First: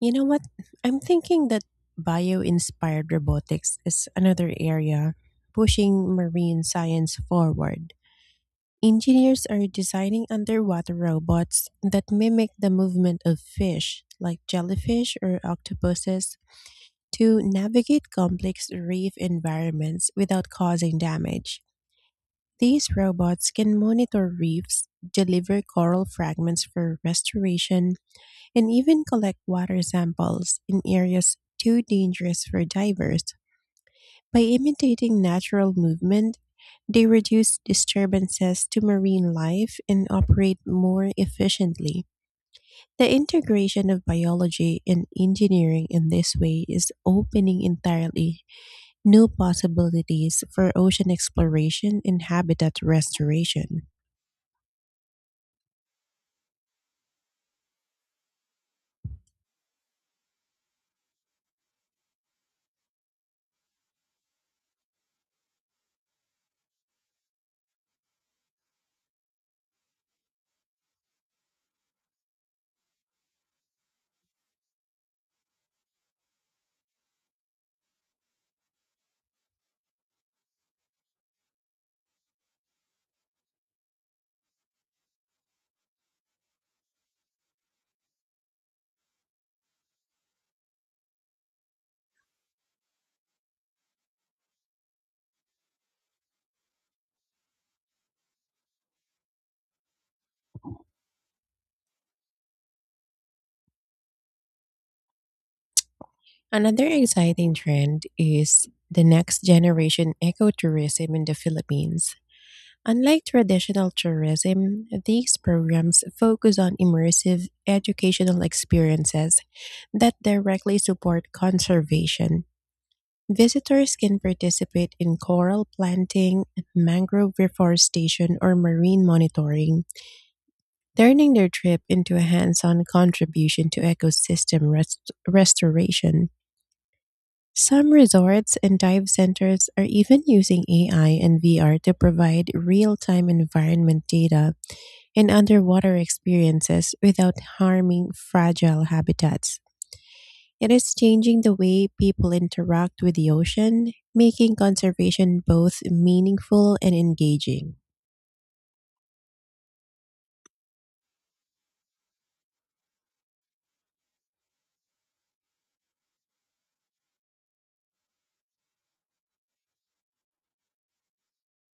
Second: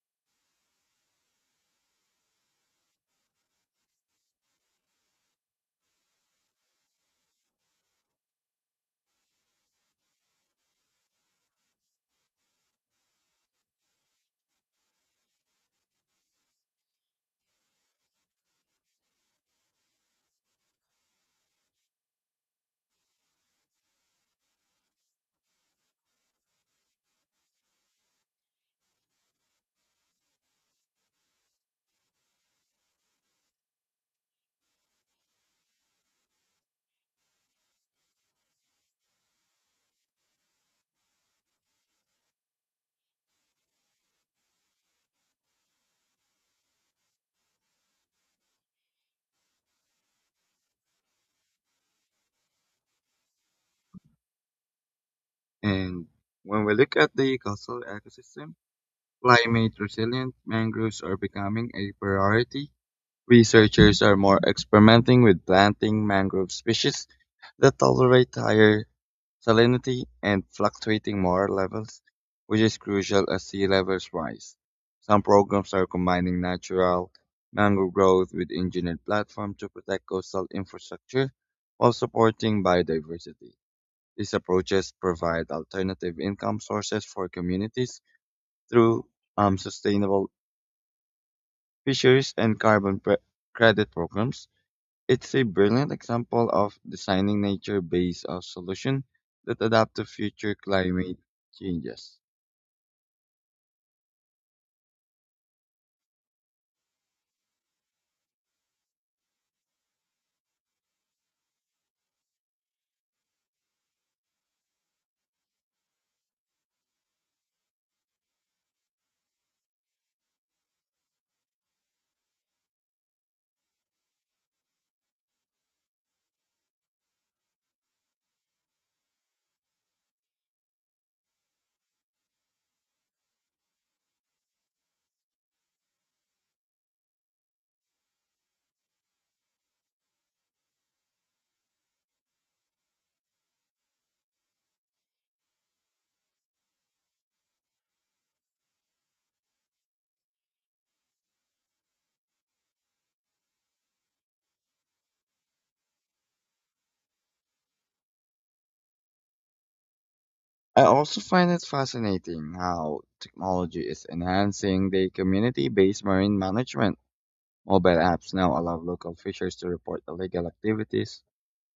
You know what? I'm thinking that bio inspired robotics is another area pushing marine science forward. Engineers are designing underwater robots that mimic the movement of fish, like jellyfish or octopuses, to navigate complex reef environments without causing damage. These robots can monitor reefs, deliver coral fragments for restoration, and even collect water samples in areas too dangerous for divers. By imitating natural movement, they reduce disturbances to marine life and operate more efficiently. The integration of biology and engineering in this way is opening entirely new possibilities for ocean exploration and habitat restoration. And when we look at the coastal ecosystem, climate resilient mangroves are becoming a priority. Researchers are more experimenting with planting mangrove species that tolerate higher salinity and fluctuating water levels, which is crucial as sea levels rise. Some programs are combining natural mangrove growth with engineered platforms to protect coastal infrastructure while supporting biodiversity. These approaches provide alternative income sources for communities through sustainable fisheries and carbon credit programs. It's a brilliant example of designing nature-based solution that adapt to future climate changes. Another exciting trend is the next generation ecotourism in the Philippines. Unlike traditional tourism, these programs focus on immersive educational experiences that directly support conservation. Visitors can participate in coral planting, mangrove reforestation, or marine monitoring, turning their trip into a hands on contribution to ecosystem restoration. Some resorts and dive centers are even using AI and VR to provide real time environment data and underwater experiences without harming fragile habitats. It is changing the way people interact with the ocean, making conservation both meaningful and engaging. I also find it fascinating how technology is enhancing the community-based marine management. Mobile apps now allow local fishers to report illegal activities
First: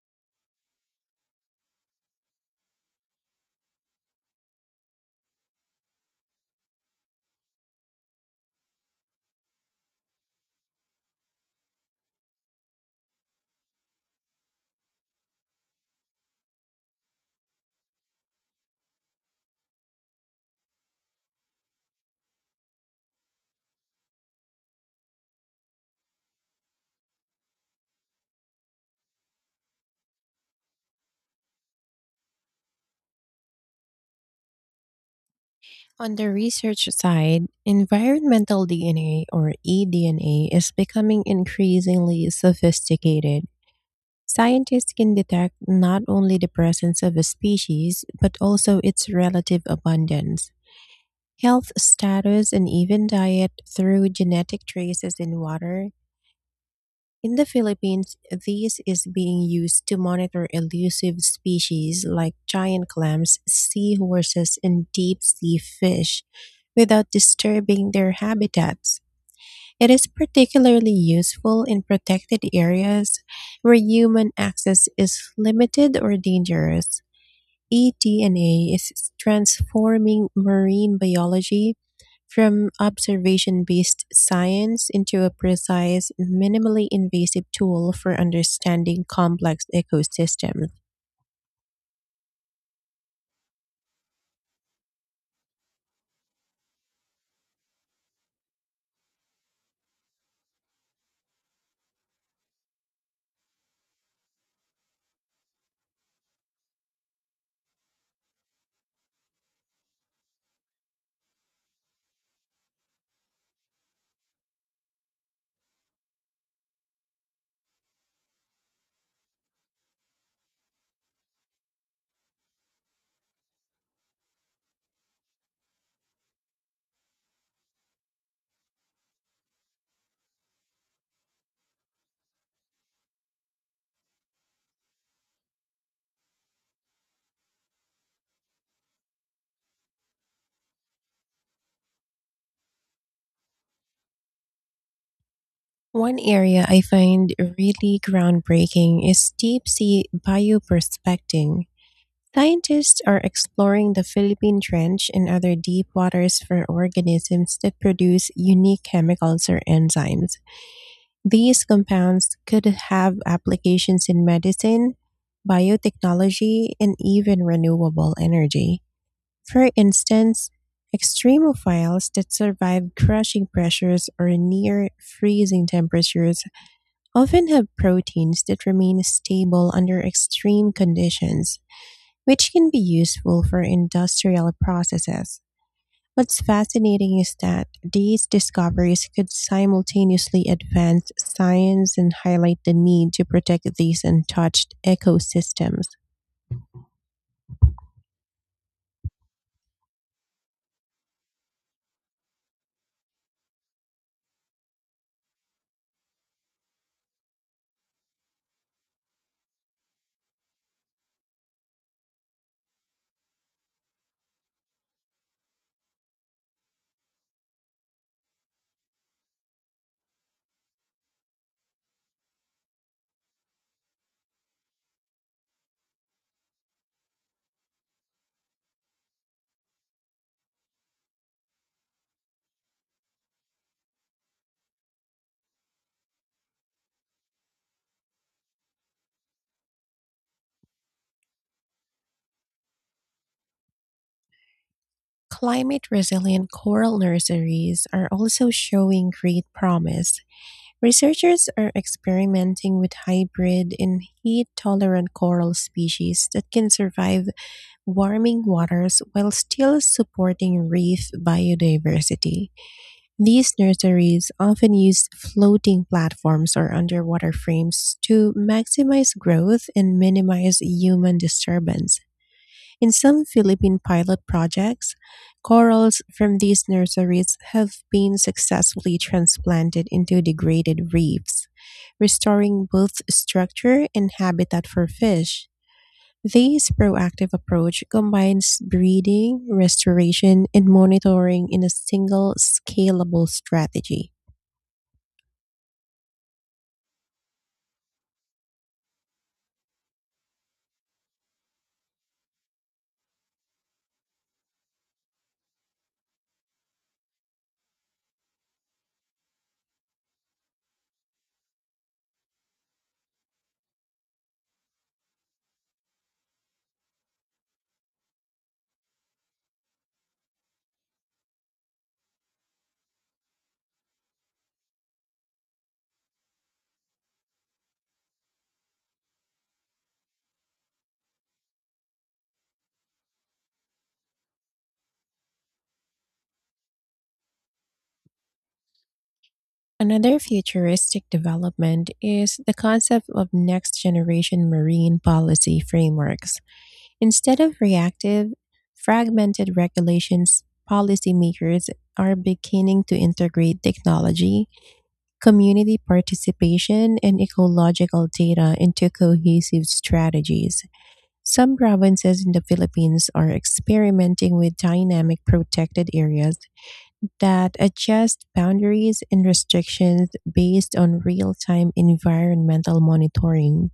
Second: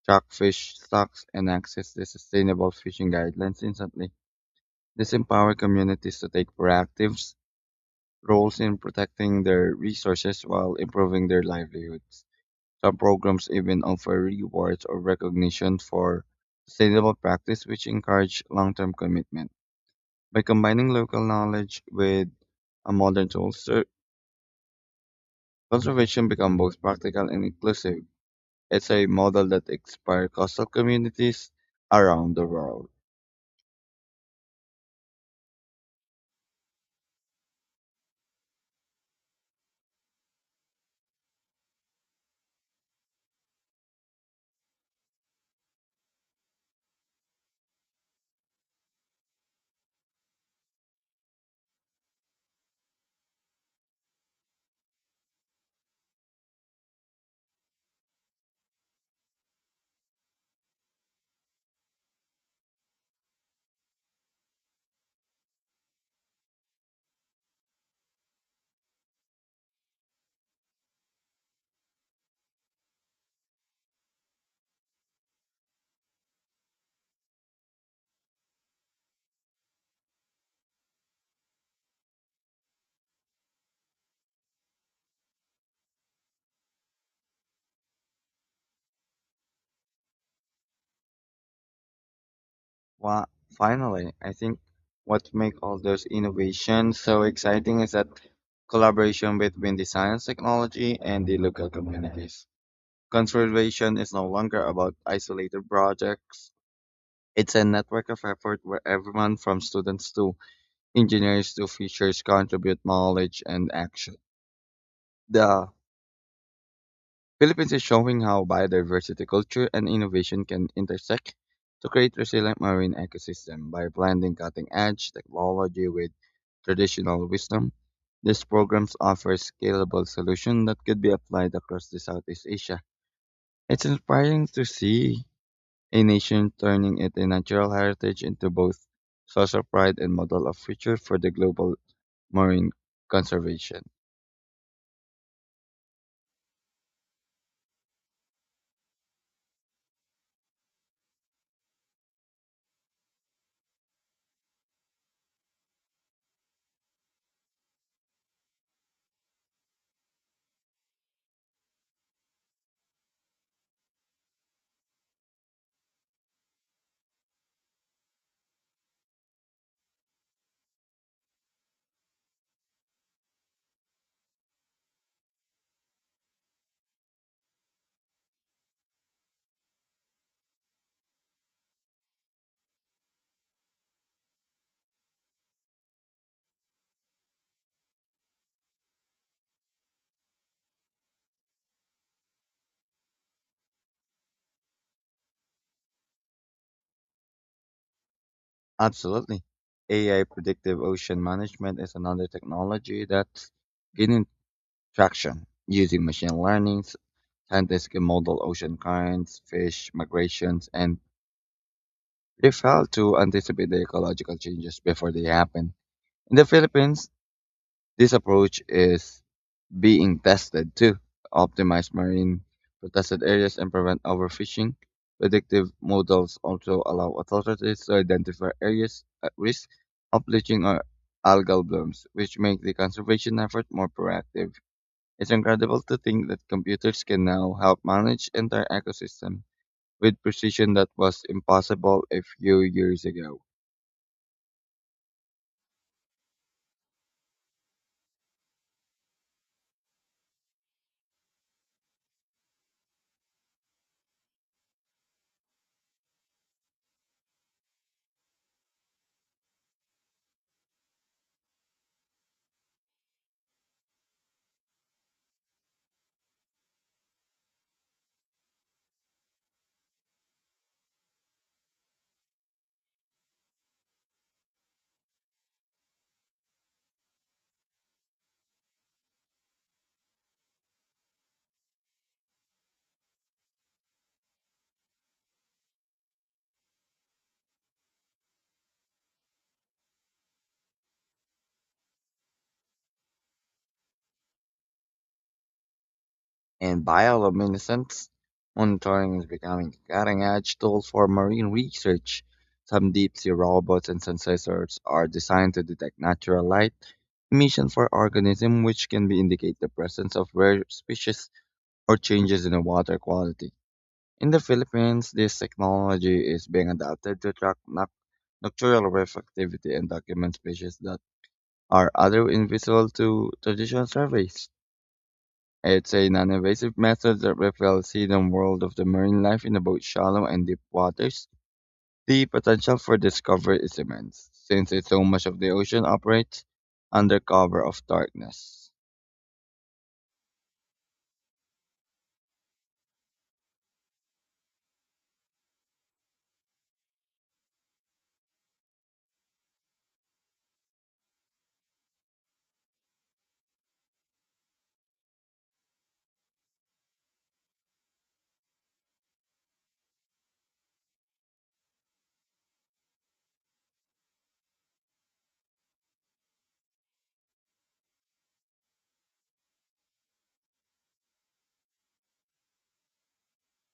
Jackfish stocks and access to sustainable fishing guidelines instantly. This empowers communities to take proactive roles in protecting their resources while improving their livelihoods. Some programs even offer rewards or recognition for sustainable practice, which encourage long-term commitment. By combining local knowledge with a modern tools, conservation becomes both practical and inclusive. It's a model that inspires coastal communities around the world. On the research side, environmental DNA or eDNA is becoming increasingly sophisticated. Scientists can detect not only the presence of a species, but also its relative abundance, health status, and even diet through genetic traces in water. In the Philippines, this is being used to monitor elusive species like giant clams, seahorses, and deep sea fish without disturbing their habitats. It is particularly useful in protected areas where human access is limited or dangerous. eDNA is transforming marine biology from observation based science into a precise, minimally invasive tool for understanding complex ecosystems. Wa- Finally, I think what makes all those innovations so exciting is that collaboration between the science, technology, and the local communities. Conservation is no longer about isolated projects. It's a network of effort where everyone from students to engineers to fishers contribute knowledge and action. The Philippines is showing how biodiversity, culture, and innovation can intersect to create resilient marine ecosystem by blending cutting-edge technology with traditional wisdom. These programs offer scalable solutions that could be applied across the Southeast Asia. It's inspiring to see a nation turning its natural heritage into both source of pride and model of future for the global marine conservation. One area I find really groundbreaking is deep sea bioprospecting. Scientists are exploring the Philippine Trench and other deep waters for organisms that produce unique chemicals or enzymes. These compounds could have applications in medicine, biotechnology, and even renewable energy. For instance, extremophiles that survive crushing pressures or near freezing temperatures often have proteins that remain stable under extreme conditions, which can be useful for industrial processes. What's fascinating is that these discoveries could simultaneously advance science and highlight the need to protect these untouched ecosystems. Absolutely. AI predictive ocean management is another technology that's gaining traction using machine learning. Scientists can model ocean currents, fish migrations, and reef health to anticipate the ecological changes before they happen. In the Philippines, this approach is being tested to optimize marine protected areas and prevent overfishing. Predictive models also allow authorities to identify areas at risk of bleaching or algal blooms, which make the conservation effort more proactive. It's incredible to think that computers can now help manage entire ecosystem with precision that was impossible a few years ago. Climate resilient coral nurseries are also showing great promise. Researchers are experimenting with hybrid and heat tolerant coral species that can survive warming waters while still supporting reef biodiversity. These nurseries often use floating platforms or underwater frames to maximize growth and minimize human disturbance. In some Philippine pilot projects, corals from these nurseries have been successfully transplanted into degraded reefs, restoring both structure and habitat for fish. This proactive approach combines breeding, restoration, and monitoring in a single scalable strategy. And bioluminescence monitoring is becoming a cutting-edge tool for marine research. Some deep-sea robots and sensors are designed to detect natural light emissions for organisms, which can be indicate the presence of rare species or changes in the water quality. In the Philippines, this technology is being adapted to track nocturnal reef activity and document species that are other invisible to traditional surveys. It's a non-invasive method that reflects the hidden world of the marine life in both shallow and deep waters. The potential for discovery is immense, since it's so much of the ocean operates under cover of darkness. Another futuristic development is the concept of next generation marine policy frameworks. Instead of reactive, fragmented regulations, policymakers are beginning to integrate technology, community participation, and ecological data into cohesive strategies. Some provinces in the Philippines are experimenting with dynamic protected areas that adjust boundaries and restrictions based on real time environmental monitoring.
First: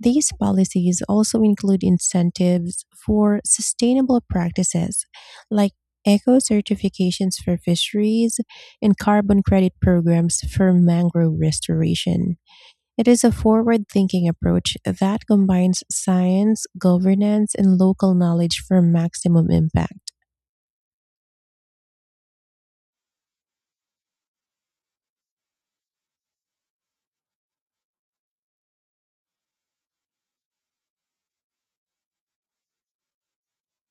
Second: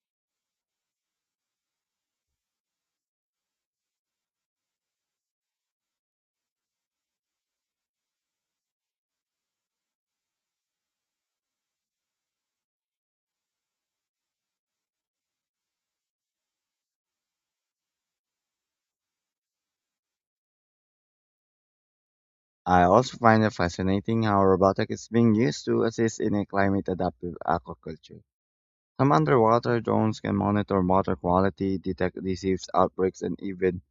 These policies also include incentives for sustainable practices like eco certifications for fisheries and carbon credit programs for mangrove restoration. It is a forward thinking approach that combines science, governance, and local knowledge for maximum impact. I also find it fascinating how robotics is being used to assist in a climate adaptive aquaculture. Some underwater drones can monitor water quality, detect disease outbreaks, and even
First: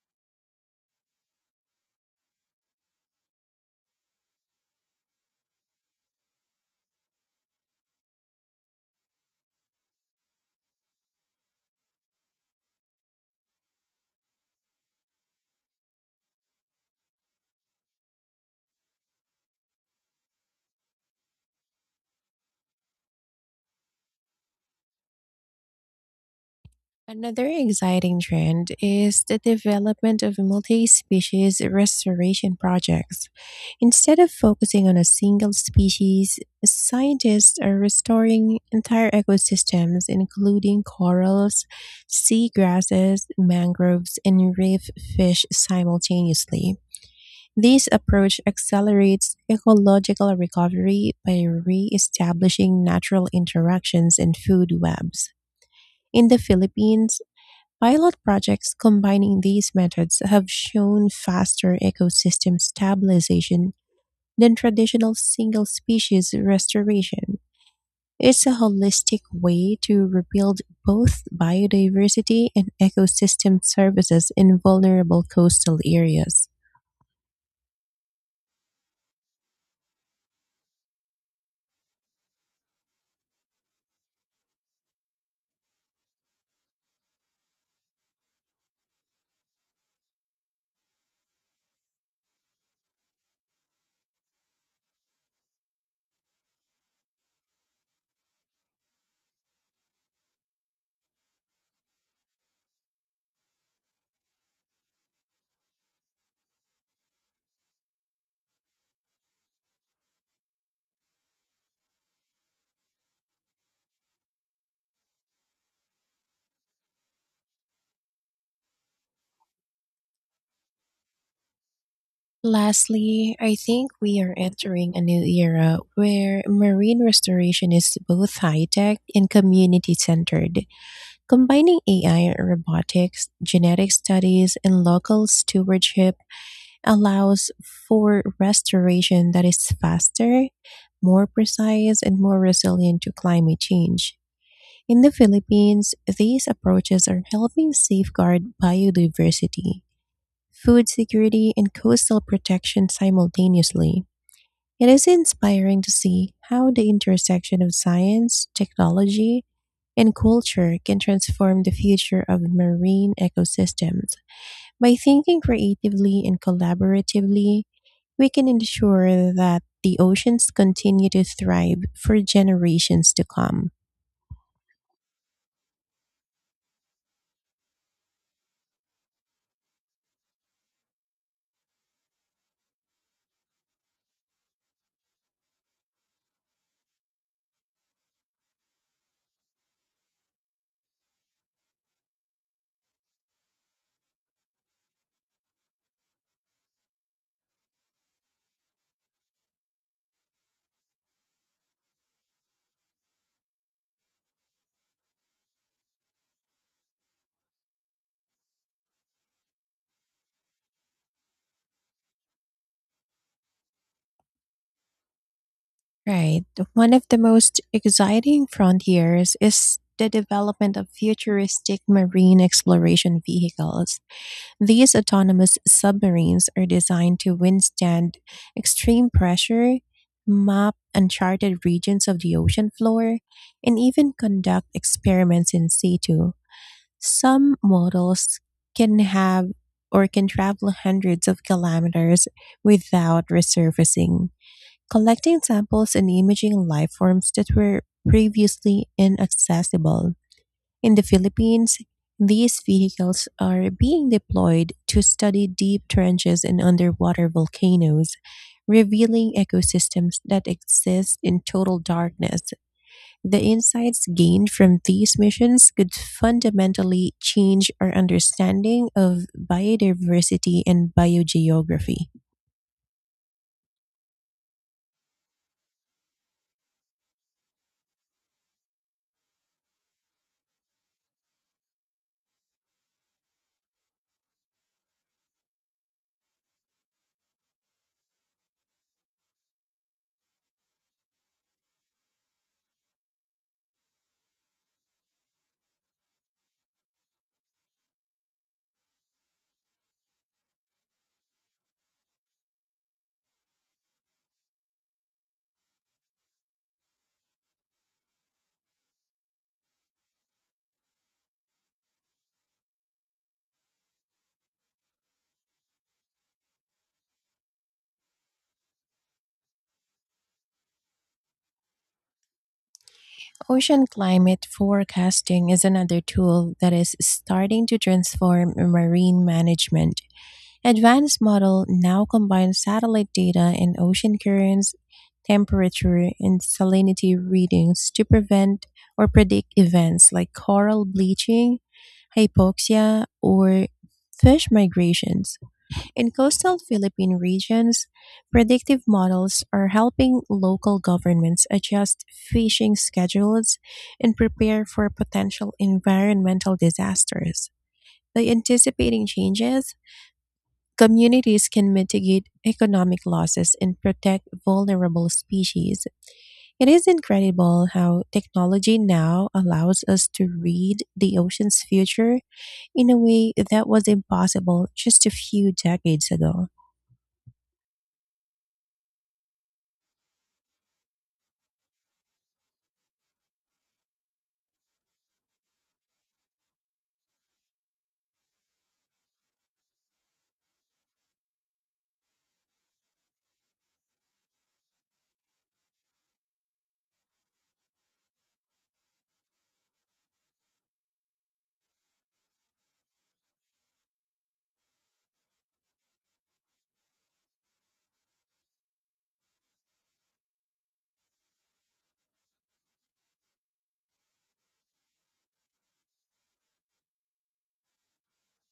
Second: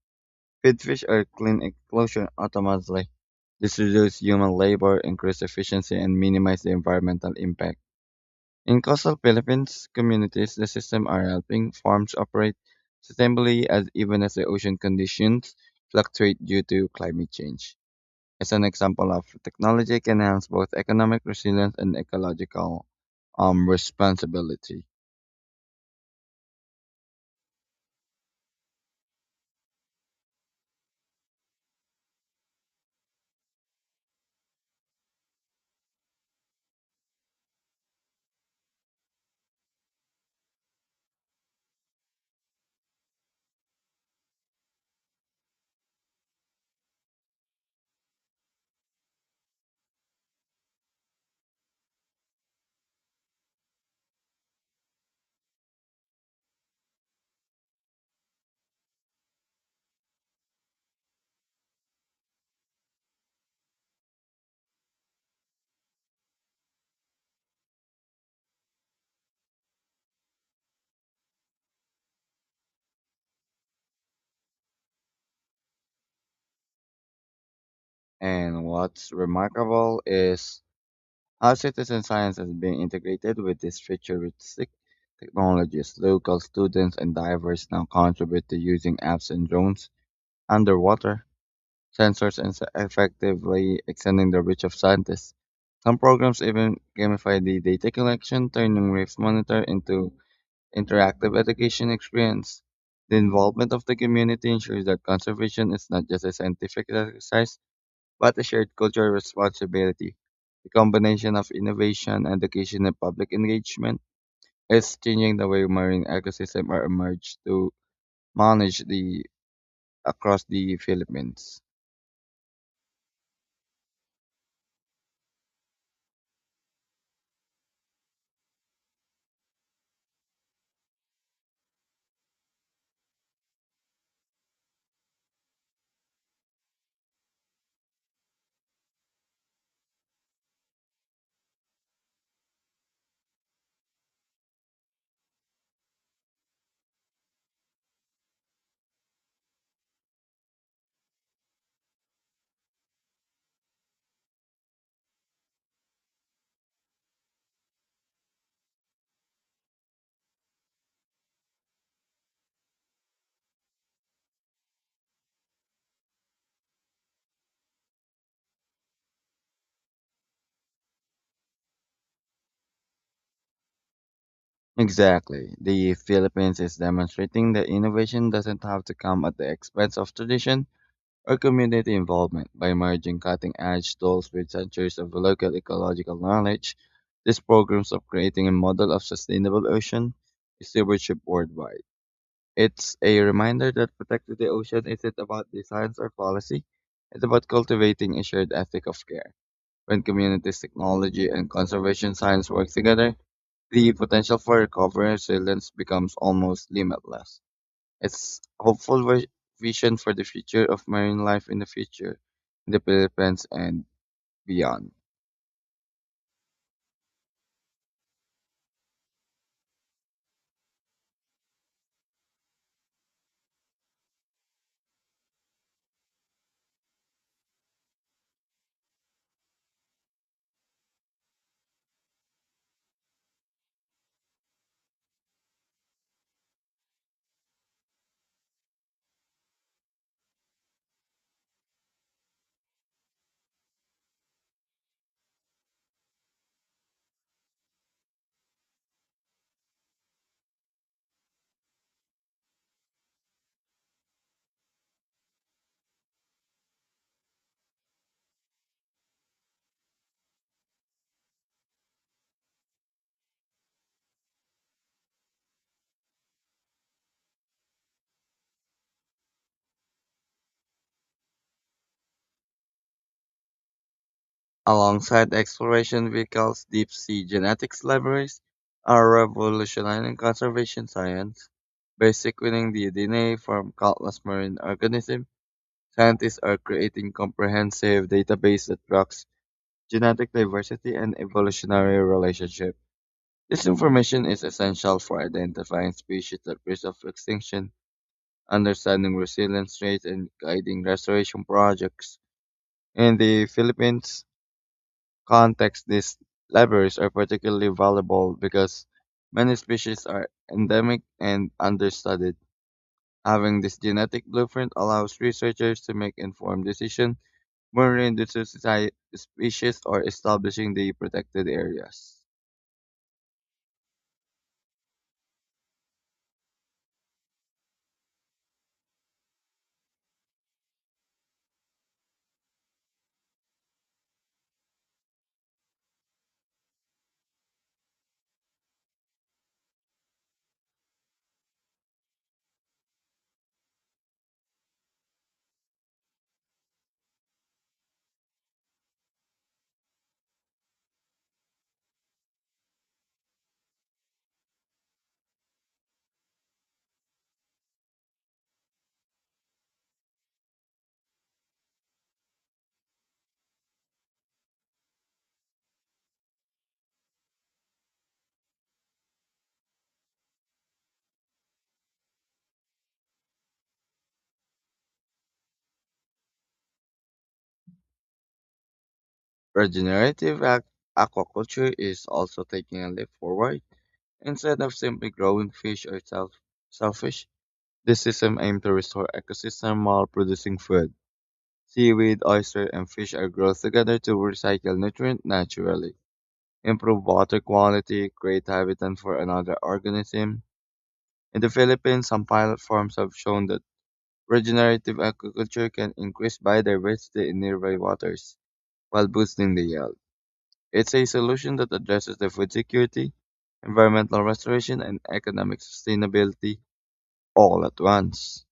Goldfish are cleaned and closed automatically. This reduces human labor, increases efficiency, and minimizes the environmental impact. In coastal Philippines communities, the system are helping farms operate sustainably as even as the ocean conditions fluctuate due to climate change. As an example of technology can enhance both economic resilience and ecological responsibility. Another exciting trend is the development of multi species restoration projects. Instead of focusing on a single species, scientists are restoring entire ecosystems, including corals, seagrasses, mangroves, and reef fish simultaneously. This approach accelerates ecological recovery by re establishing natural interactions and food webs. In the Philippines, pilot projects combining these methods have shown faster ecosystem stabilization than traditional single species restoration. It's a holistic way to rebuild both biodiversity and ecosystem services in vulnerable coastal areas. And what's remarkable is our citizen science has been integrated with these futuristic technologies. Local students and divers now contribute to using apps and drones, underwater sensors, and effectively extending the reach of scientists. Some programs even gamify the data collection, turning Reef Monitor into interactive education experience. The involvement of the community ensures that conservation is not just a scientific exercise, but a shared cultural responsibility. The combination of innovation, education, and public engagement is changing the way marine ecosystems are emerged to manage the across the Philippines. Lastly, I think we are entering a new era where marine restoration is both high tech and community centered, combining AI, robotics, genetic studies, and local stewardship allows for restoration that is faster, more precise, and more resilient to climate change. In the Philippines, these approaches are helping safeguard biodiversity, food security, and coastal protection simultaneously. It is inspiring to see how the intersection of science, technology, and culture can transform the future of marine ecosystems. By thinking creatively and collaboratively, we can ensure that the oceans continue to thrive for generations to come. Exactly. The Philippines is demonstrating that innovation doesn't have to come at the expense of tradition or community involvement. By merging cutting edge tools with centuries of local ecological knowledge, these programs are creating a model of sustainable ocean stewardship worldwide. It's a reminder that protecting the ocean isn't about designs or policy. It's about cultivating a shared ethic of care. When communities, technology, and conservation science work together, the potential for recovery and resilience becomes almost limitless. It's a hopeful vision for the future of marine life in the future, in the Philippines and beyond. Right. One of the most exciting frontiers is the development of futuristic marine exploration vehicles. These autonomous submarines are designed to withstand extreme pressure, map uncharted regions of the ocean floor, and even conduct experiments in situ. Some models can have or can travel hundreds of kilometers without resurfacing, collecting samples and imaging life forms that were previously inaccessible. In the Philippines, these vehicles are being deployed to study deep trenches and underwater volcanoes, revealing ecosystems that exist in total darkness. The insights gained from these missions could fundamentally change our understanding of biodiversity and biogeography. Alongside exploration vehicles, deep-sea genetics libraries are revolutionizing conservation science. By sequencing the DNA from countless marine organisms, scientists are creating comprehensive database that tracks genetic diversity and evolutionary relationship. This information is essential for identifying species at risk of extinction, understanding resilience rates, and guiding restoration projects. In the Philippines, context, these levers are particularly valuable because many species are endemic and understudied. Having this genetic blueprint allows researchers to make informed decisions when reintroducing species or establishing the protected areas. Ocean climate forecasting is another tool that is starting to transform marine management. Advanced model now combine satellite data and ocean currents, temperature, and salinity readings to prevent or predict events like coral bleaching, hypoxia, or fish migrations. In coastal Philippine regions, predictive models are helping local governments adjust fishing schedules and prepare for potential environmental disasters. By anticipating changes, communities can mitigate economic losses and protect vulnerable species. It is incredible how technology now allows us to read the ocean's future in a way that was impossible just a few decades ago. Regenerative ac- Aquaculture is also taking a leap forward. Instead of simply growing fish or shellfish, this system aims to restore ecosystem while producing food. Seaweed, oyster, and fish are grown together to recycle nutrients naturally, improve water quality, create habitat for another organism. In the Philippines, some pilot farms have shown that regenerative agriculture can increase biodiversity in nearby waters while boosting the yield. It's a solution that addresses the food security, environmental restoration, and economic sustainability all at once.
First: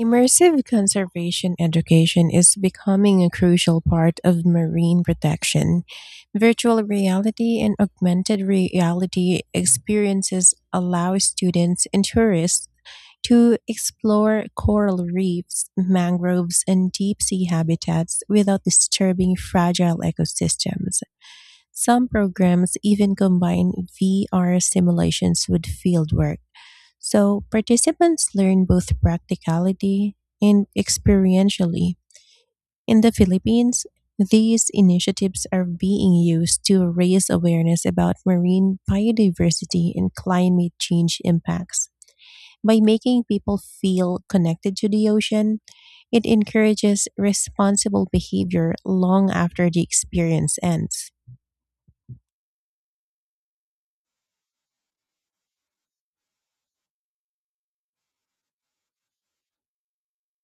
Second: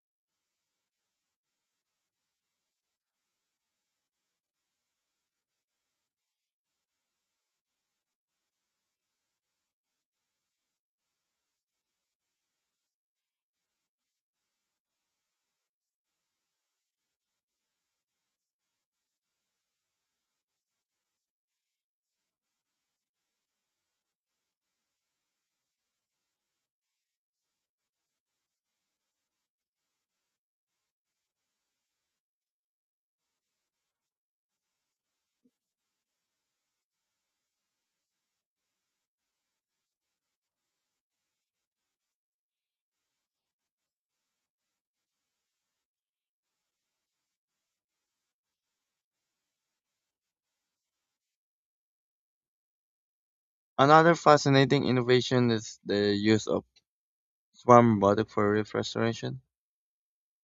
Immersive conservation education is becoming a crucial part of marine protection. Virtual reality and augmented reality experiences allow students and tourists to explore coral reefs, mangroves, and deep sea habitats without disturbing fragile ecosystems. Some programs even combine VR simulations with fieldwork, so participants learn both practicality and experientially. In the Philippines, these initiatives are being used to raise awareness about marine biodiversity and climate change impacts. By making people feel connected to the ocean, it encourages responsible behavior long after the experience ends. Another fascinating innovation is the use of swarm robotics for reef restoration.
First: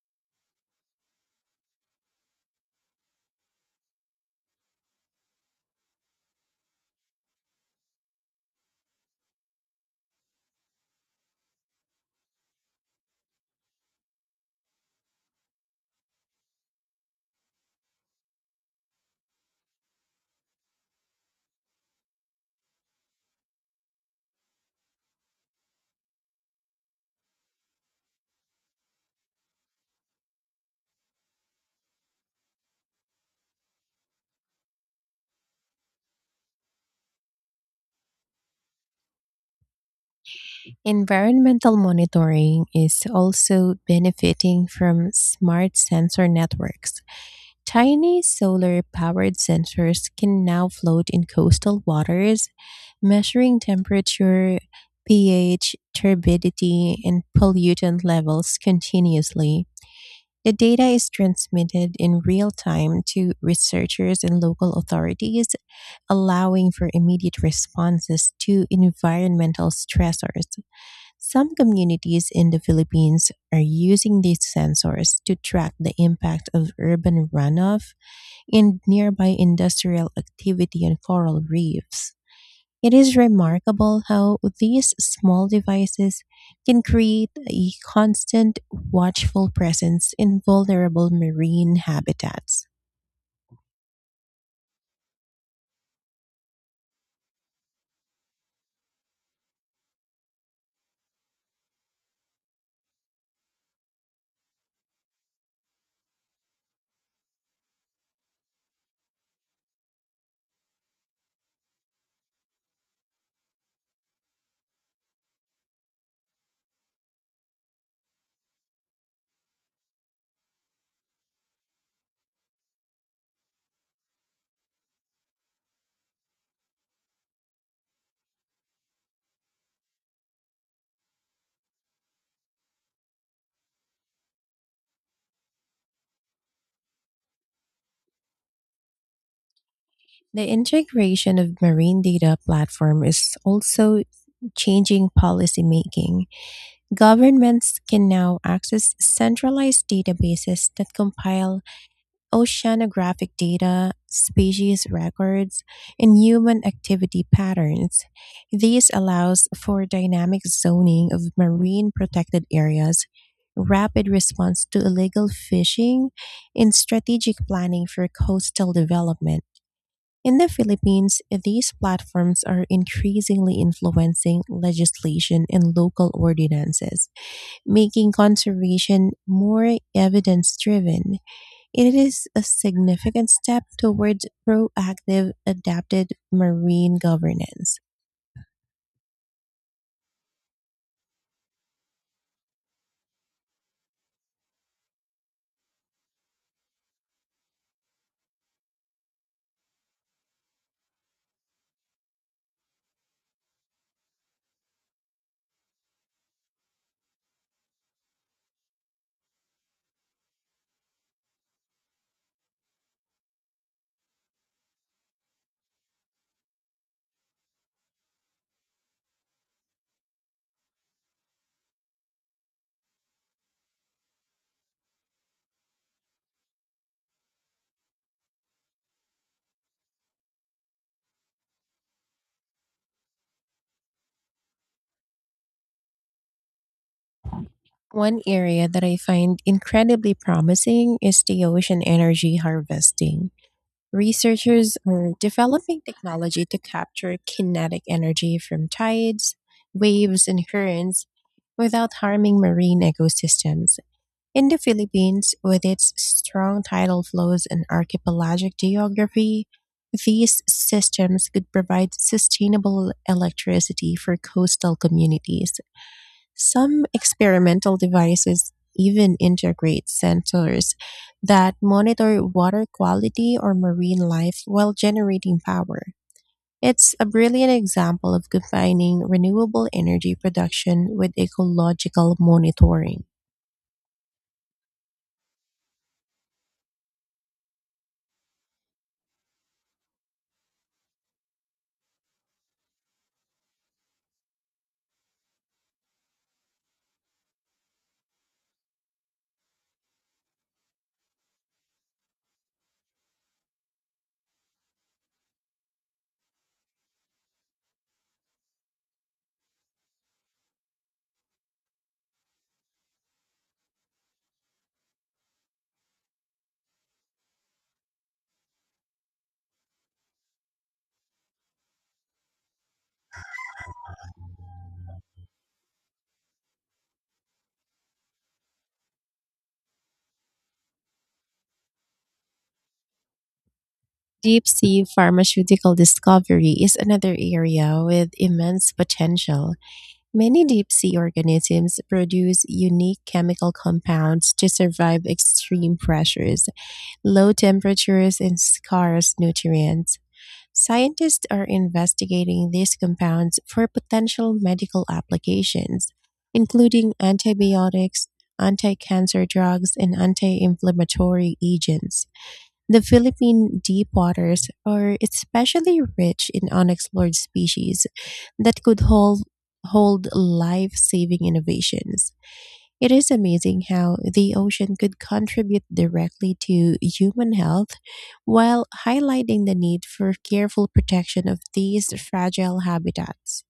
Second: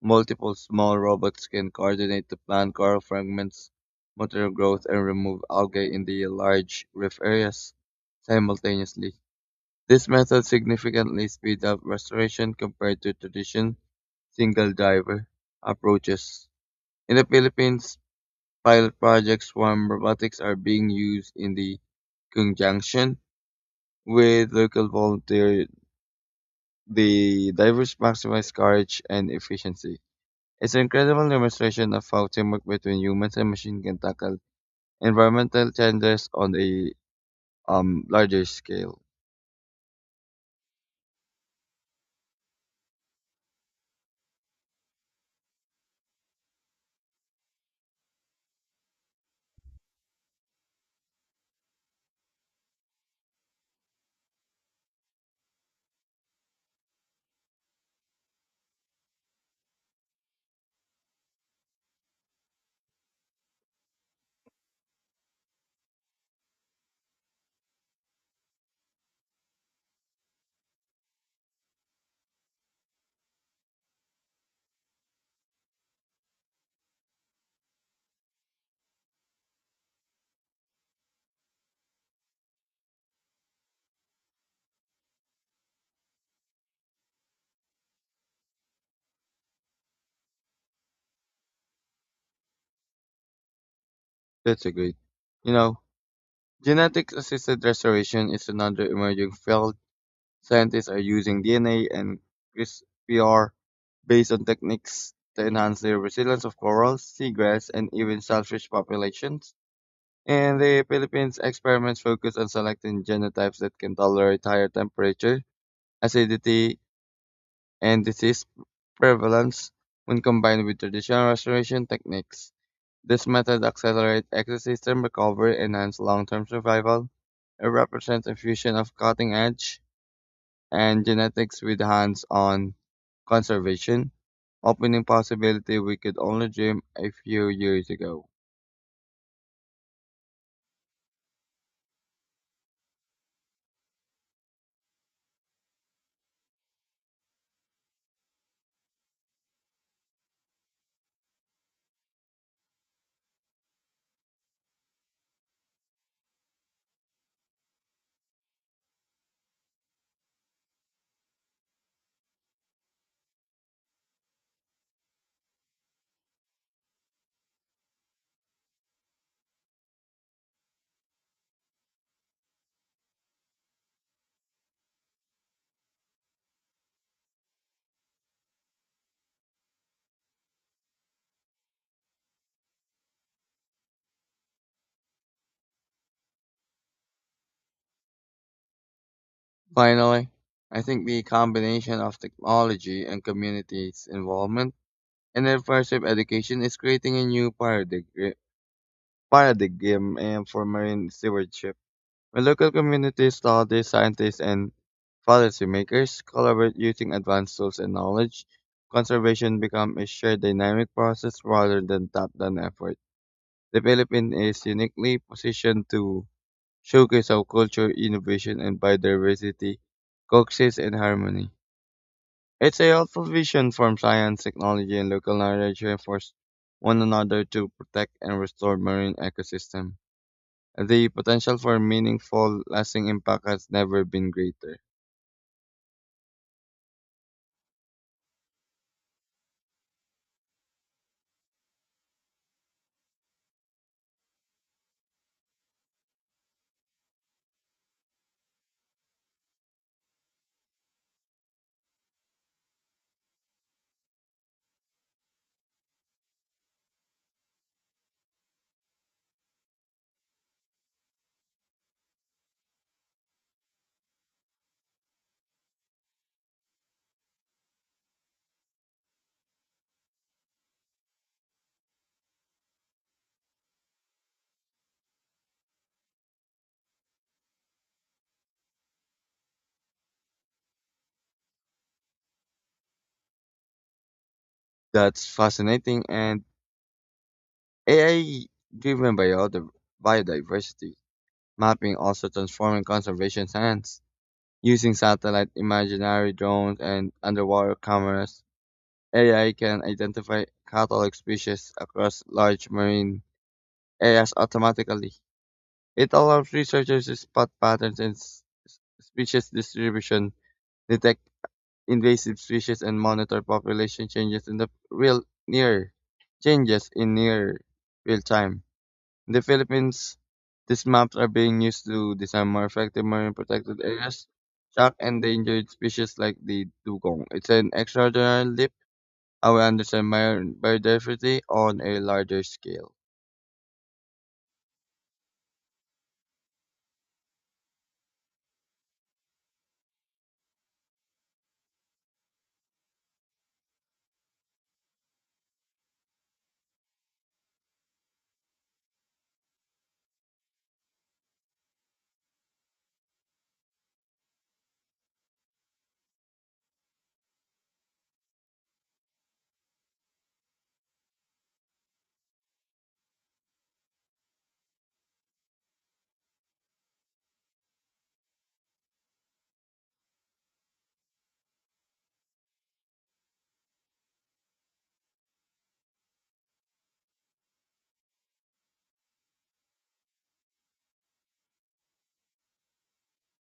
Multiple small robots can coordinate to plant coral fragments, monitor growth, and remove algae in the large reef areas simultaneously. This method significantly speeds up restoration compared to traditional single diver approaches. In the Philippines, pilot projects swarm robotics are being used in the conjunction with local volunteer the divers maximize courage and efficiency. It's an incredible demonstration of how teamwork between humans and machines can tackle environmental challenges on a larger scale. Environmental monitoring is also benefiting from smart sensor networks. Tiny solar powered sensors can now float in coastal waters, measuring temperature, pH, turbidity, and pollutant levels continuously. The data is transmitted in real time to researchers and local authorities, allowing for immediate responses to environmental stressors. Some communities in the Philippines are using these sensors to track the impact of urban runoff and nearby industrial activity on coral reefs. It is remarkable how these small devices can create a constant watchful presence in vulnerable marine habitats. That's a great. You know, genetic assisted restoration is another emerging field. Scientists are using DNA and CRISPR based on techniques to enhance the resilience of corals, seagrass, and even shellfish populations. In the Philippines experiments focus on selecting genotypes that can tolerate higher temperature, acidity, and disease prevalence when combined with traditional restoration techniques. This method accelerates ecosystem recovery, enhances long-term survival, and represents a fusion of cutting-edge and genetics with hands-on conservation, opening possibility we could only dream a few years ago. The integration of marine data platform is also changing policy making. Governments can now access centralized databases that compile oceanographic data, species records, and human activity patterns. This allows for dynamic zoning of marine protected areas, rapid response to illegal fishing, and strategic planning for coastal development. In the Philippines, these platforms are increasingly influencing legislation and local ordinances, making conservation more evidence driven. It is a significant step towards proactive adapted marine governance. Finally, I think the combination of technology and communities' involvement in immersive education is creating a new paradigm and for marine stewardship. When local communities, studies, scientists, and policymakers collaborate using advanced tools and knowledge, conservation becomes a shared dynamic process rather than top-down effort. The Philippines is uniquely positioned to showcase how culture, innovation, and biodiversity coexist in harmony. It's a helpful vision from science, technology, and local knowledge reinforce one another to protect and restore marine ecosystem. The potential for meaningful, lasting impact has never been greater. One area that I find incredibly promising is the ocean energy harvesting. Researchers are developing technology to capture kinetic energy from tides, waves, and currents without harming marine ecosystems. In the Philippines, with its strong tidal flows and archipelagic geography, these systems could provide sustainable electricity for coastal communities. Some experimental devices even integrate sensors that monitor water quality or marine life while generating power. It's a brilliant example of combining renewable energy production with ecological monitoring. That's fascinating. And AI driven biodiversity mapping also transforming conservation science. Using satellite imaginary drones and underwater cameras, AI can identify catalog species across large marine areas automatically. It allows researchers to spot patterns in species distribution, detect invasive species and monitor population changes in the real near changes in near real time. In the Philippines, these maps are being used to design more effective marine protected areas, shark endangered species like the dugong. It's an extraordinary leap how we understand biodiversity on a larger scale. Deep sea pharmaceutical discovery is another area with immense potential. Many deep sea organisms produce unique chemical compounds to survive extreme pressures, low temperatures, and scarce nutrients. Scientists are investigating these compounds for potential medical applications, including antibiotics, anti cancer drugs, and anti inflammatory agents. The Philippine deep waters are especially rich in unexplored species that hold life saving innovations. It is amazing how the ocean could contribute directly to human health while highlighting the need for careful protection of these fragile habitats.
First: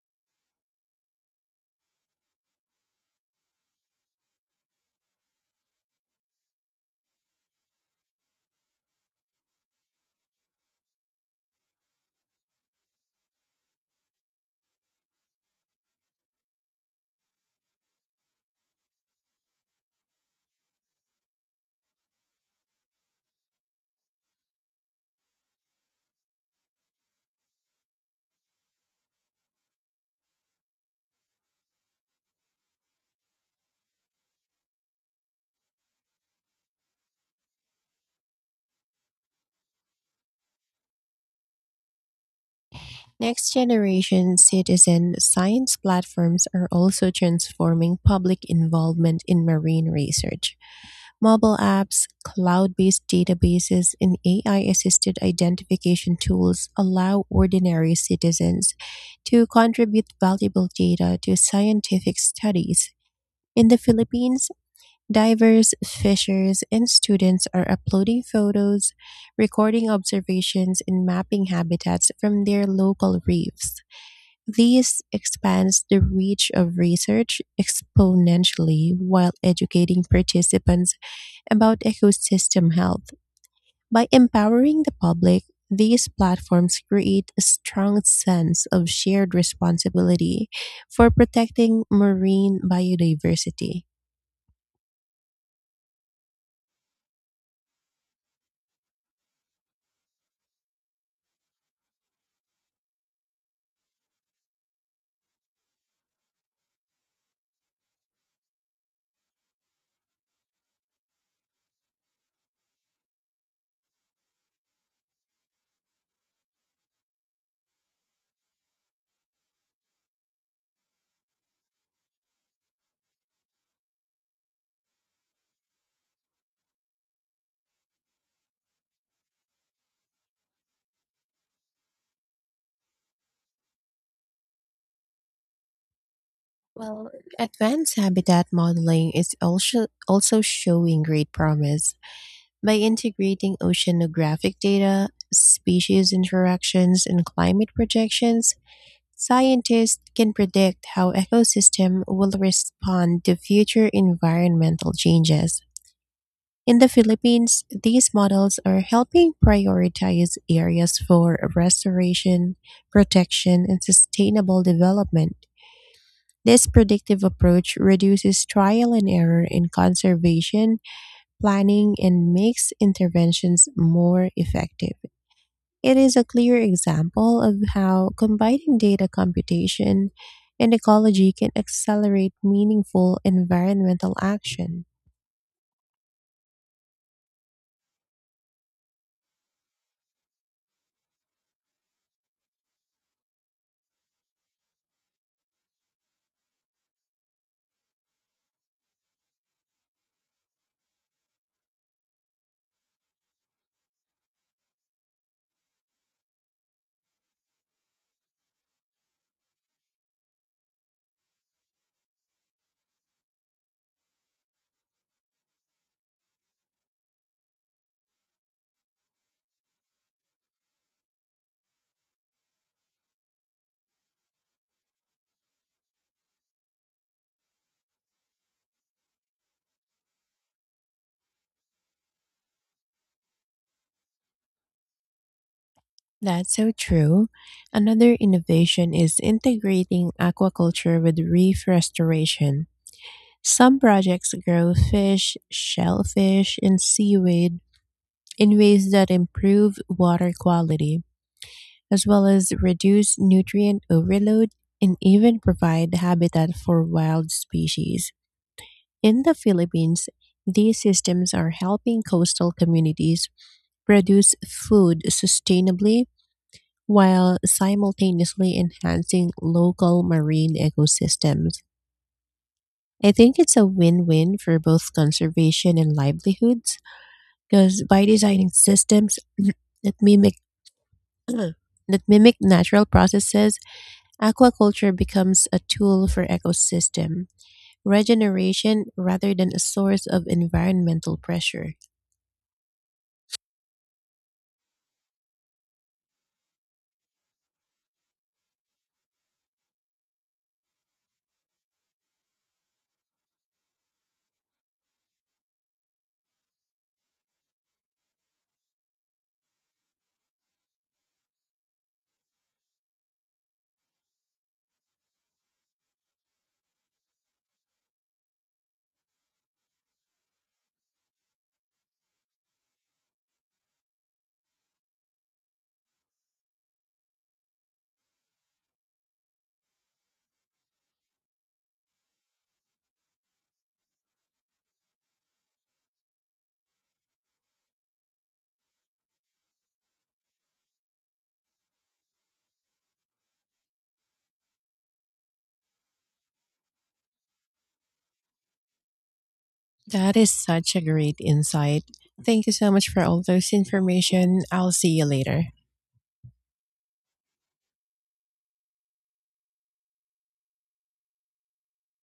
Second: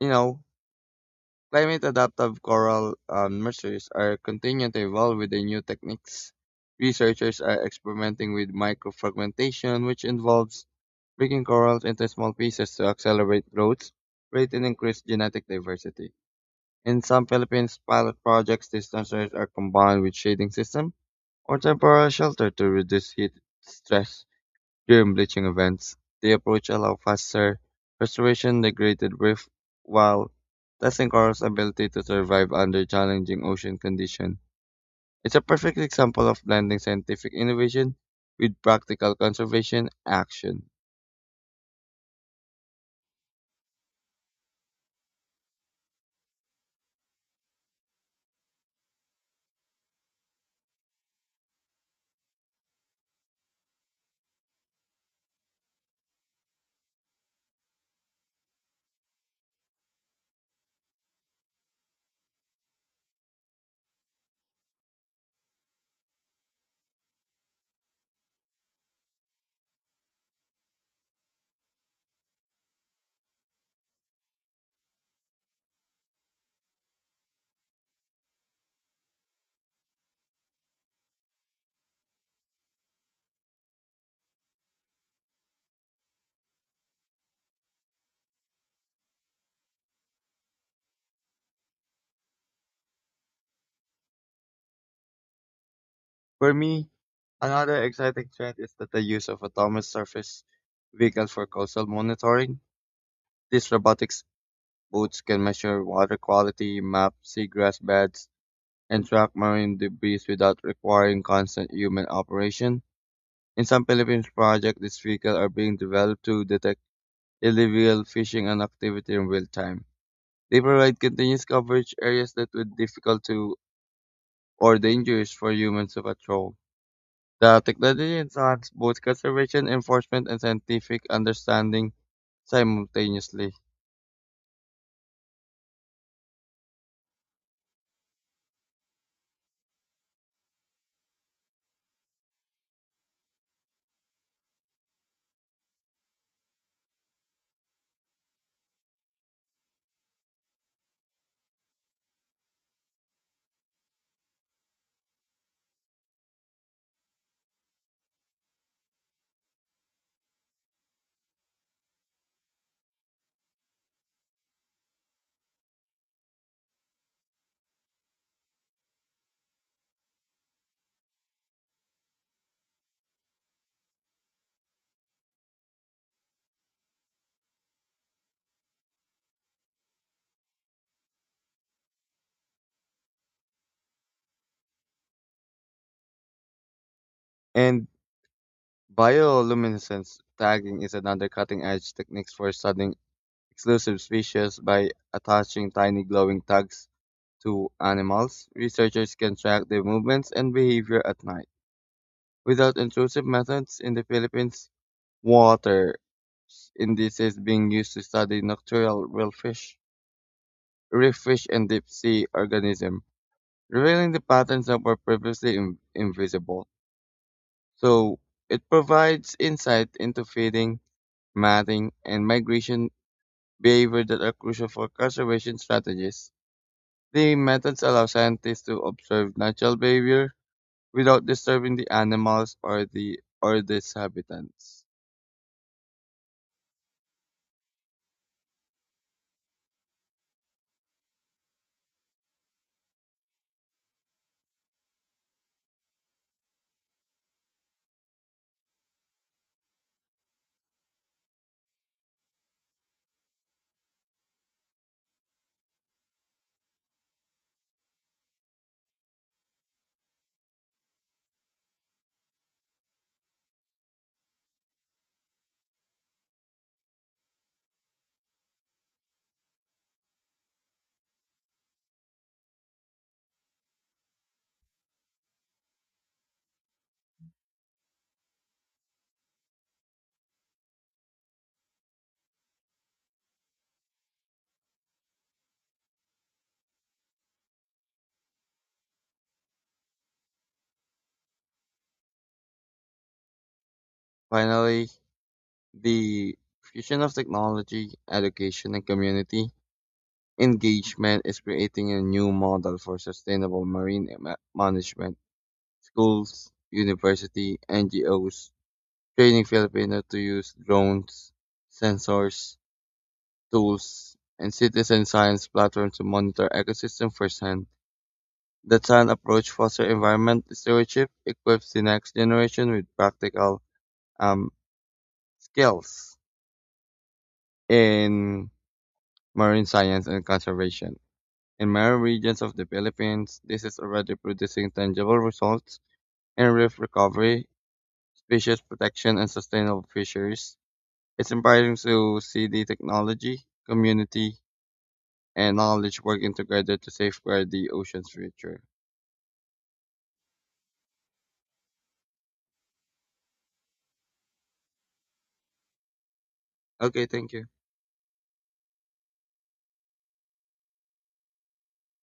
You know, climate adaptive coral nurseries are continuing to evolve with the new techniques. Researchers are experimenting with microfragmentation, which involves breaking corals into small pieces to accelerate growth rate and increase genetic diversity. In some Philippines, pilot projects, these nurseries are combined with shading system or temporary shelter to reduce heat stress. During bleaching events, the approach allows faster restoration degraded reef while testing corals' ability to survive under challenging ocean conditions. It's a perfect example of blending scientific innovation with practical conservation action. Next generation citizen science platforms are also transforming public involvement in marine research. Mobile apps, cloud based databases, and AI assisted identification tools allow ordinary citizens to contribute valuable data to scientific studies. In the Philippines, divers, fishers, and students are uploading photos, recording observations, and mapping habitats from their local reefs. This expands the reach of research exponentially while educating participants about ecosystem health. By empowering the public, these platforms create a strong sense of shared responsibility for protecting marine biodiversity. For me, another exciting trend is that the use of autonomous surface vehicles for coastal monitoring. These robotics boats can measure water quality, map seagrass beds, and track marine debris without requiring constant human operation. In some Philippines projects, these vehicles are being developed to detect illegal fishing and activity in real time. They provide continuous coverage areas that would difficult to or dangerous for humans to patrol. The technology enhances both conservation enforcement and scientific understanding simultaneously. Well, advanced habitat modeling is also showing great promise. By integrating oceanographic data, species interactions, and climate projections, scientists can predict how ecosystem will respond to future environmental changes. In the Philippines, these models are helping prioritize areas for restoration, protection, and sustainable development. This predictive approach reduces trial and error in conservation planning and makes interventions more effective. It is a clear example of how combining data computation and ecology can accelerate meaningful environmental action. And bioluminescence tagging is another cutting edge technique for studying exclusive species by attaching tiny glowing tags to animals. Researchers can track their movements and behavior at night without intrusive methods. In the Philippines, water indices is being used to study nocturnal whalefish, reef fish, and deep sea organisms, revealing the patterns that were previously invisible. So it provides insight into feeding, mating, and migration behavior that are crucial for conservation strategies. The methods allow scientists to observe natural behavior without disturbing the animals or its habitats. That's so true. Another innovation is integrating aquaculture with reef restoration. Some projects grow fish, shellfish, and seaweed in ways that improve water quality, as well as reduce nutrient overload and even provide habitat for wild species. In the Philippines, these systems are helping coastal communities produce food sustainably while simultaneously enhancing local marine ecosystems. I think it's a win win for both conservation and livelihoods because by designing systems that mimic that mimic natural processes, aquaculture becomes a tool for ecosystem regeneration rather than a source of environmental pressure. Finally, the fusion of technology, education, and community engagement is creating a new model for sustainable marine management. Schools, university, NGOs training Filipinos to use drones, sensors, tools, and citizen science platforms to monitor ecosystem firsthand. The Chan approach fosters environment stewardship, equips the next generation with practical um, skills in marine science and conservation. In many regions of the Philippines, this is already producing tangible results in reef recovery, species protection, and sustainable fisheries. It's inspiring to see the technology, community, and knowledge working together to safeguard the ocean's future. That is such a great insight. Thank you so much for all those information. I'll see you later. Okay, thank you.